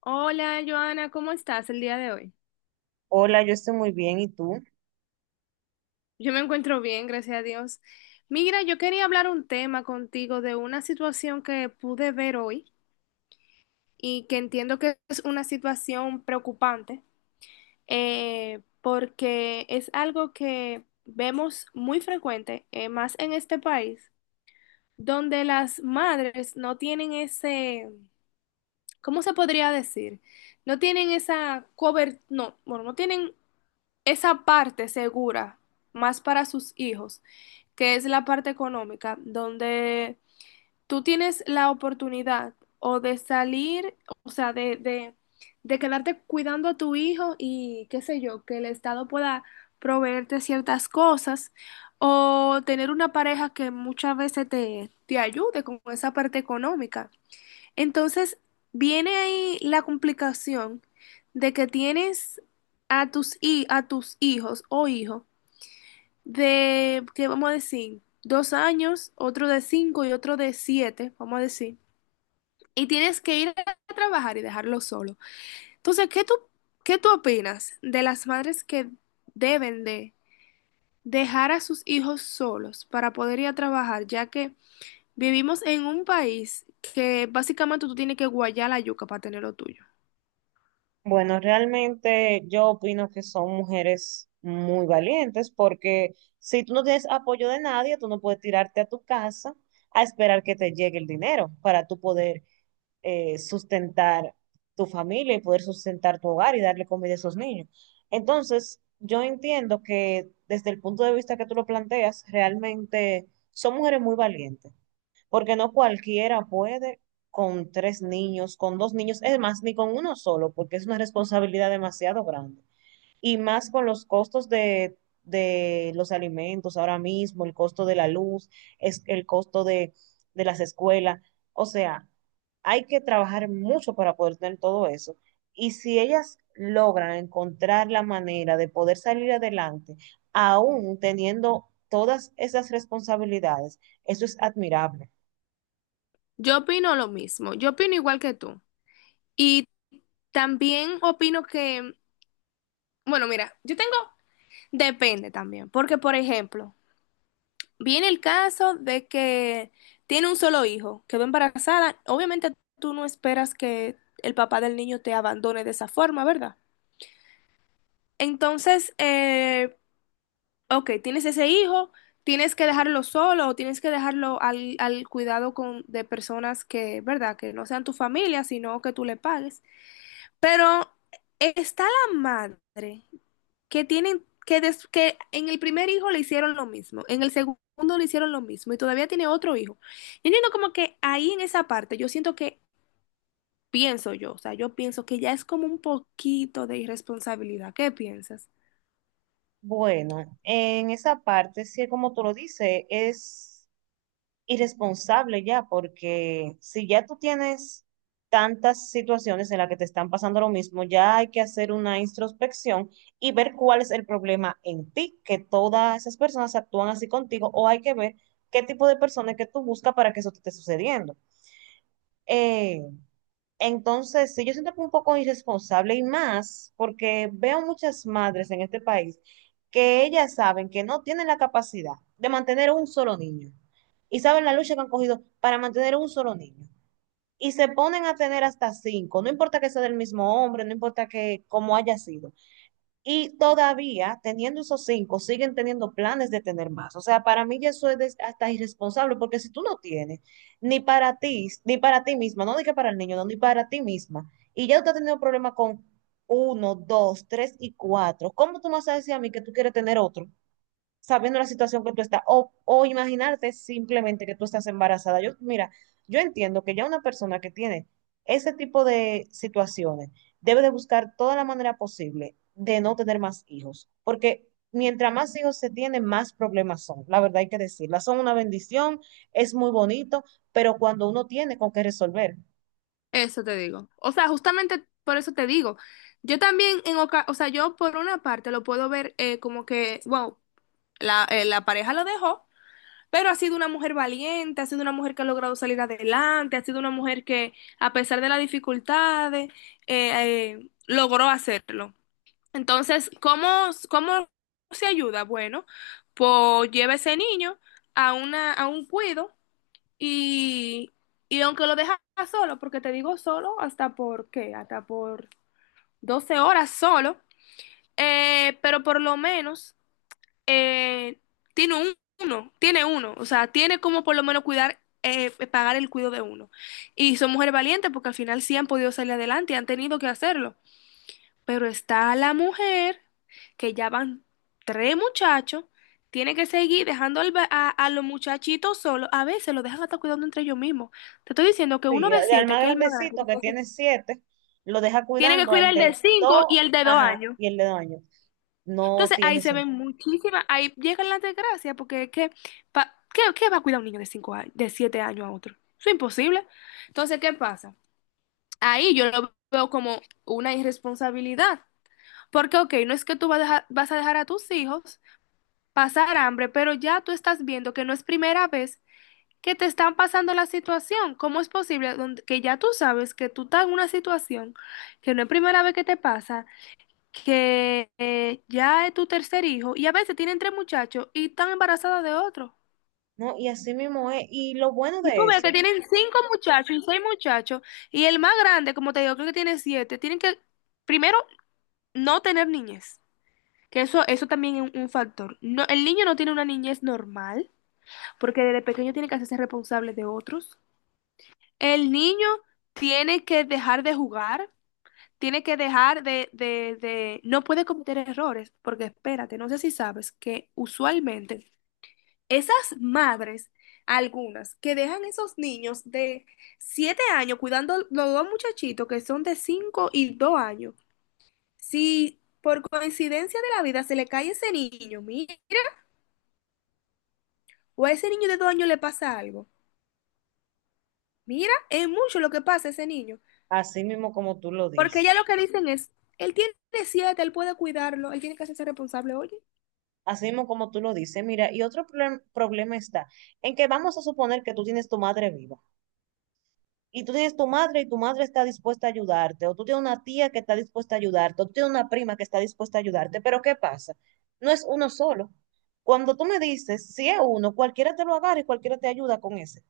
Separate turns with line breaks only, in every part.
Hola, Joana, ¿cómo estás el día de hoy?
Hola, yo estoy muy bien, ¿y tú?
Yo me encuentro bien, gracias a Dios. Mira, yo quería hablar un tema contigo de una situación que pude ver hoy y que entiendo que es una situación preocupante, porque es algo que vemos muy frecuente, más en este país, donde las madres no tienen ese, ¿cómo se podría decir? No tienen esa cobertura, no, bueno, no tienen esa parte segura, más para sus hijos, que es la parte económica, donde tú tienes la oportunidad o de salir, o sea, de quedarte cuidando a tu hijo y qué sé yo, que el Estado pueda proveerte ciertas cosas o tener una pareja que muchas veces te ayude con esa parte económica. Entonces, viene ahí la complicación de que tienes a tus hijos o hijo de, ¿qué vamos a decir? 2 años, otro de cinco y otro de siete, vamos a decir. Y tienes que ir a trabajar y dejarlo solo. Entonces, ¿qué tú opinas de las madres que deben de dejar a sus hijos solos para poder ir a trabajar, ya que vivimos en un país que básicamente tú tienes que guayar la yuca para tener lo tuyo?
Bueno, realmente yo opino que son mujeres muy valientes porque si tú no tienes apoyo de nadie, tú no puedes tirarte a tu casa a esperar que te llegue el dinero para tú poder sustentar tu familia y poder sustentar tu hogar y darle comida a esos niños. Entonces, yo entiendo que desde el punto de vista que tú lo planteas, realmente son mujeres muy valientes, porque no cualquiera puede con tres niños, con dos niños, es más, ni con uno solo, porque es una responsabilidad demasiado grande. Y más con los costos de los alimentos ahora mismo, el costo de la luz, es el costo de las escuelas. O sea, hay que trabajar mucho para poder tener todo eso. Y si ellas logran encontrar la manera de poder salir adelante, aún teniendo todas esas responsabilidades, eso es admirable.
Yo opino lo mismo, yo opino igual que tú. Y también opino que, bueno, mira, yo tengo, depende también, porque por ejemplo, viene el caso de que tiene un solo hijo, quedó embarazada, obviamente tú no esperas que el papá del niño te abandone de esa forma, ¿verdad? Entonces, ok, tienes ese hijo, tienes que dejarlo solo o tienes que dejarlo al cuidado con, de personas que, ¿verdad? Que no sean tu familia, sino que tú le pagues. Pero está la madre que tienen que en el primer hijo le hicieron lo mismo, en el segundo le hicieron lo mismo y todavía tiene otro hijo. Yo entiendo como que ahí en esa parte yo siento que pienso yo, o sea, yo pienso que ya es como un poquito de irresponsabilidad. ¿Qué piensas?
Bueno, en esa parte, sí, como tú lo dices, es irresponsable ya, porque si ya tú tienes tantas situaciones en las que te están pasando lo mismo, ya hay que hacer una introspección y ver cuál es el problema en ti, que todas esas personas actúan así contigo, o hay que ver qué tipo de personas que tú buscas para que eso te esté sucediendo. Eh, entonces, sí, yo siento que un poco irresponsable y más porque veo muchas madres en este país que ellas saben que no tienen la capacidad de mantener un solo niño y saben la lucha que han cogido para mantener un solo niño y se ponen a tener hasta cinco, no importa que sea del mismo hombre, no importa que cómo haya sido. Y todavía, teniendo esos cinco, siguen teniendo planes de tener más. O sea, para mí ya eso es hasta irresponsable, porque si tú no tienes, ni para ti, ni para ti misma, no diga para el niño, no, ni para ti misma, y ya tú has tenido problemas con uno, dos, tres y cuatro, ¿cómo tú me vas a decir a mí que tú quieres tener otro? Sabiendo la situación que tú estás, o imaginarte simplemente que tú estás embarazada. Yo, mira, yo entiendo que ya una persona que tiene ese tipo de situaciones debe de buscar toda la manera posible de no tener más hijos, porque mientras más hijos se tienen, más problemas son. La verdad hay que decirla, son una bendición, es muy bonito, pero cuando uno tiene con qué resolver.
Eso te digo. O sea, justamente por eso te digo. Yo también o sea, yo por una parte lo puedo ver como que, wow, la pareja lo dejó. Pero ha sido una mujer valiente, ha sido una mujer que ha logrado salir adelante, ha sido una mujer que, a pesar de las dificultades, logró hacerlo. Entonces, ¿cómo se ayuda? Bueno, pues lleva ese niño a un cuido y, y aunque lo deja solo, porque te digo solo, hasta por 12 horas solo, pero por lo menos eh, tiene un- tiene uno, o sea, tiene como por lo menos cuidar, pagar el cuidado de uno. Y son mujeres valientes porque al final sí han podido salir adelante y han tenido que hacerlo. Pero está la mujer que ya van tres muchachos, tiene que seguir dejando a los muchachitos solos, a veces los dejan hasta cuidando entre ellos mismos. Te estoy diciendo que uno
Sí,
de
al
siete,
más
que es el más grande,
grandecito que tiene 7, lo deja
tiene que
cuidando al
cuidar el de
de
cinco
2,
y el de dos
ajá,
años.
y el de 2 años. No
Entonces
tiene
ahí se ven
sentido.
muchísimas, ahí llegan las desgracias, porque es que, ¿qué va a cuidar un niño de 5 años, de 7 años a otro? Eso es imposible. Entonces, ¿qué pasa? Ahí yo lo veo como una irresponsabilidad, porque, ok, no es que tú vas a dejar a tus hijos pasar hambre, pero ya tú estás viendo que no es primera vez que te están pasando la situación. ¿Cómo es posible que ya tú sabes que tú estás en una situación que no es primera vez que te pasa? Que ya es tu tercer hijo y a veces tienen tres muchachos y están embarazadas de otro.
No, y así mismo es, y lo bueno
Y tú
de
ves que
eso,
tienen cinco muchachos y seis muchachos y el más grande, como te digo, creo que tiene siete. Tienen que, primero, no tener niñez, que eso también es un factor. No, el niño no tiene una niñez normal porque desde pequeño tiene que hacerse responsable de otros. El niño tiene que dejar de jugar. Tiene que dejar no puede cometer errores, porque espérate, no sé si sabes que usualmente esas madres, algunas, que dejan esos niños de 7 años cuidando los dos muchachitos que son de 5 y 2 años. Si por coincidencia de la vida se le cae ese niño, mira, o a ese niño de 2 años le pasa algo. Mira, es mucho lo que pasa a ese niño.
así mismo como tú lo
Porque
dices,
ya lo que dicen es, él tiene 7 él puede cuidarlo, él tiene que hacerse responsable, oye.
así mismo como tú lo dices, mira, y otro problema está en que vamos a suponer que tú tienes tu madre viva, y tú tienes tu madre y tu madre está dispuesta a ayudarte, o tú tienes una tía que está dispuesta a ayudarte, o tú tienes una prima que está dispuesta a ayudarte, pero ¿qué pasa? No es uno solo. Cuando tú me dices, si es uno, cualquiera te lo agarra y cualquiera te ayuda con ese.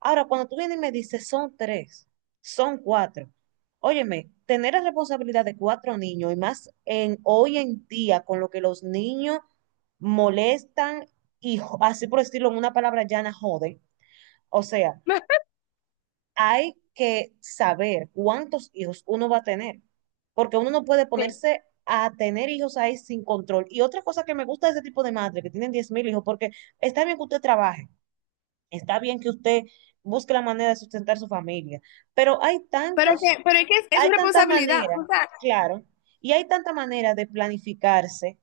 Ahora, cuando tú vienes y me dices, son tres, son cuatro. Óyeme, tener la responsabilidad de cuatro niños y más en hoy en día con lo que los niños molestan y así por decirlo en una palabra llana, joden. O sea, hay que saber cuántos hijos uno va a tener, porque uno no puede
Sí.
ponerse a tener hijos ahí sin control. Y otra cosa que me gusta de ese tipo de madre, que tienen 10.000 hijos, porque está bien que usted trabaje, está bien que usted busque la manera de sustentar su familia, pero hay
Pero es
tantos,
que, pero es que es su
hay tanta
responsabilidad.
manera,
O sea,
claro, y hay tanta manera de planificarse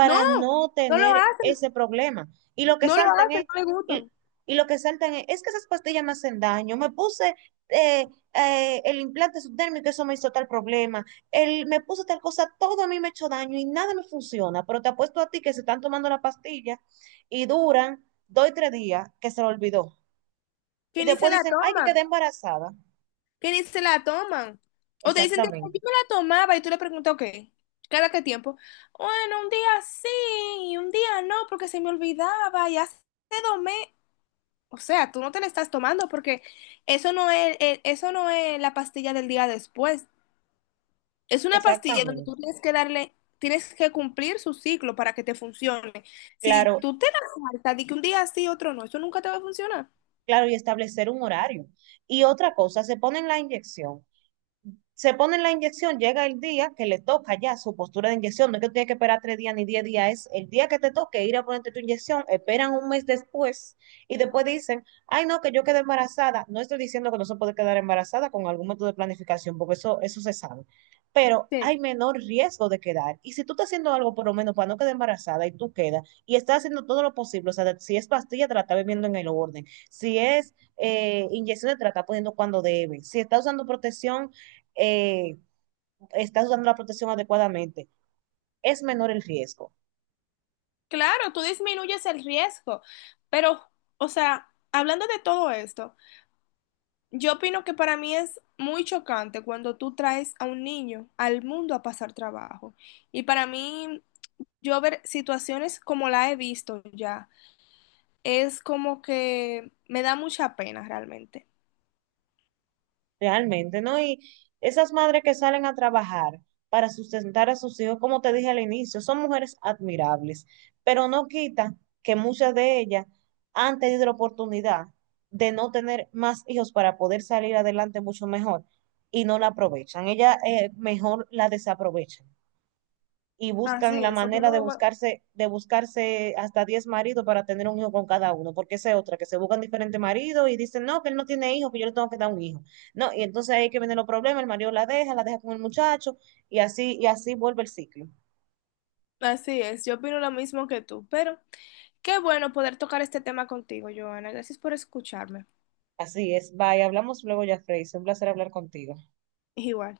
no,
no
no lo
tener
hacen,
ese problema. Y lo que
no lo
saltan
hacen,
es,
no le gusta.
y, y lo que saltan es que esas pastillas me hacen daño, me puse eh, el implante subdérmico, eso me hizo tal problema, el, me puse tal cosa, todo a mí me ha hecho daño y nada me funciona, pero te apuesto a ti que se están tomando la pastilla y duran dos y 3 días que se lo olvidó.
Que
Y
ni se
después
la
dicen, ay, que
toman,
quedé embarazada.
que ni se la toman. O te dicen, "Tía, yo
Exactamente,
me la tomaba y tú le preguntas, ok, ¿cada qué tiempo? Bueno, un día sí, y un día no, porque se me olvidaba y hace 2 meses. O sea, tú no te la estás tomando porque eso no es la pastilla del día después. Es una pastilla donde tú
exactamente.
tienes que cumplir su ciclo para que te funcione. Si
Claro,
tú te la saltas de que un día sí, otro no, eso nunca te va a funcionar.
claro, y establecer un horario. Y otra cosa, se ponen la inyección, llega el día que le toca ya su postura de inyección, no es que tiene que esperar 3 días ni 10 días, es el día que te toque ir a ponerte tu inyección, esperan un mes después y después dicen, ay no, que yo quedé embarazada, no estoy diciendo que no se puede quedar embarazada con algún método de planificación, porque eso se sabe, pero
Sí.
hay menor riesgo de quedar, y si tú estás haciendo algo por lo menos para no quedar embarazada y tú quedas, y estás haciendo todo lo posible, o sea, si es pastilla, te la estás bebiendo en el orden, si es inyecciones, te la estás poniendo cuando debe, si estás usando protección, eh, estás usando la protección adecuadamente, es menor el riesgo,
Claro, tú disminuyes el riesgo, pero, o sea, hablando de todo esto, yo opino que para mí es muy chocante cuando tú traes a un niño al mundo a pasar trabajo. Y para mí, yo ver situaciones como la he visto ya, es como que me da mucha pena realmente.
realmente, ¿no? Y esas madres que salen a trabajar para sustentar a sus hijos, como te dije al inicio, son mujeres admirables, pero no quita que muchas de ellas han tenido la oportunidad de no tener más hijos para poder salir adelante mucho mejor y no la aprovechan. Ellas mejor la desaprovechan, y buscan
Así
la
es,
manera de buscarse hasta 10 maridos para tener un hijo con cada uno, porque esa es otra, que se buscan diferentes maridos y dicen, no, que él no tiene hijos, que yo le tengo que dar un hijo. No, y entonces ahí que vienen los problemas, el marido la deja con el muchacho, y así vuelve el ciclo.
así es, yo opino lo mismo que tú, pero qué bueno poder tocar este tema contigo, Joana. Gracias por escucharme.
Así es, bye, hablamos luego ya, Frey, es un placer hablar contigo.
Igual.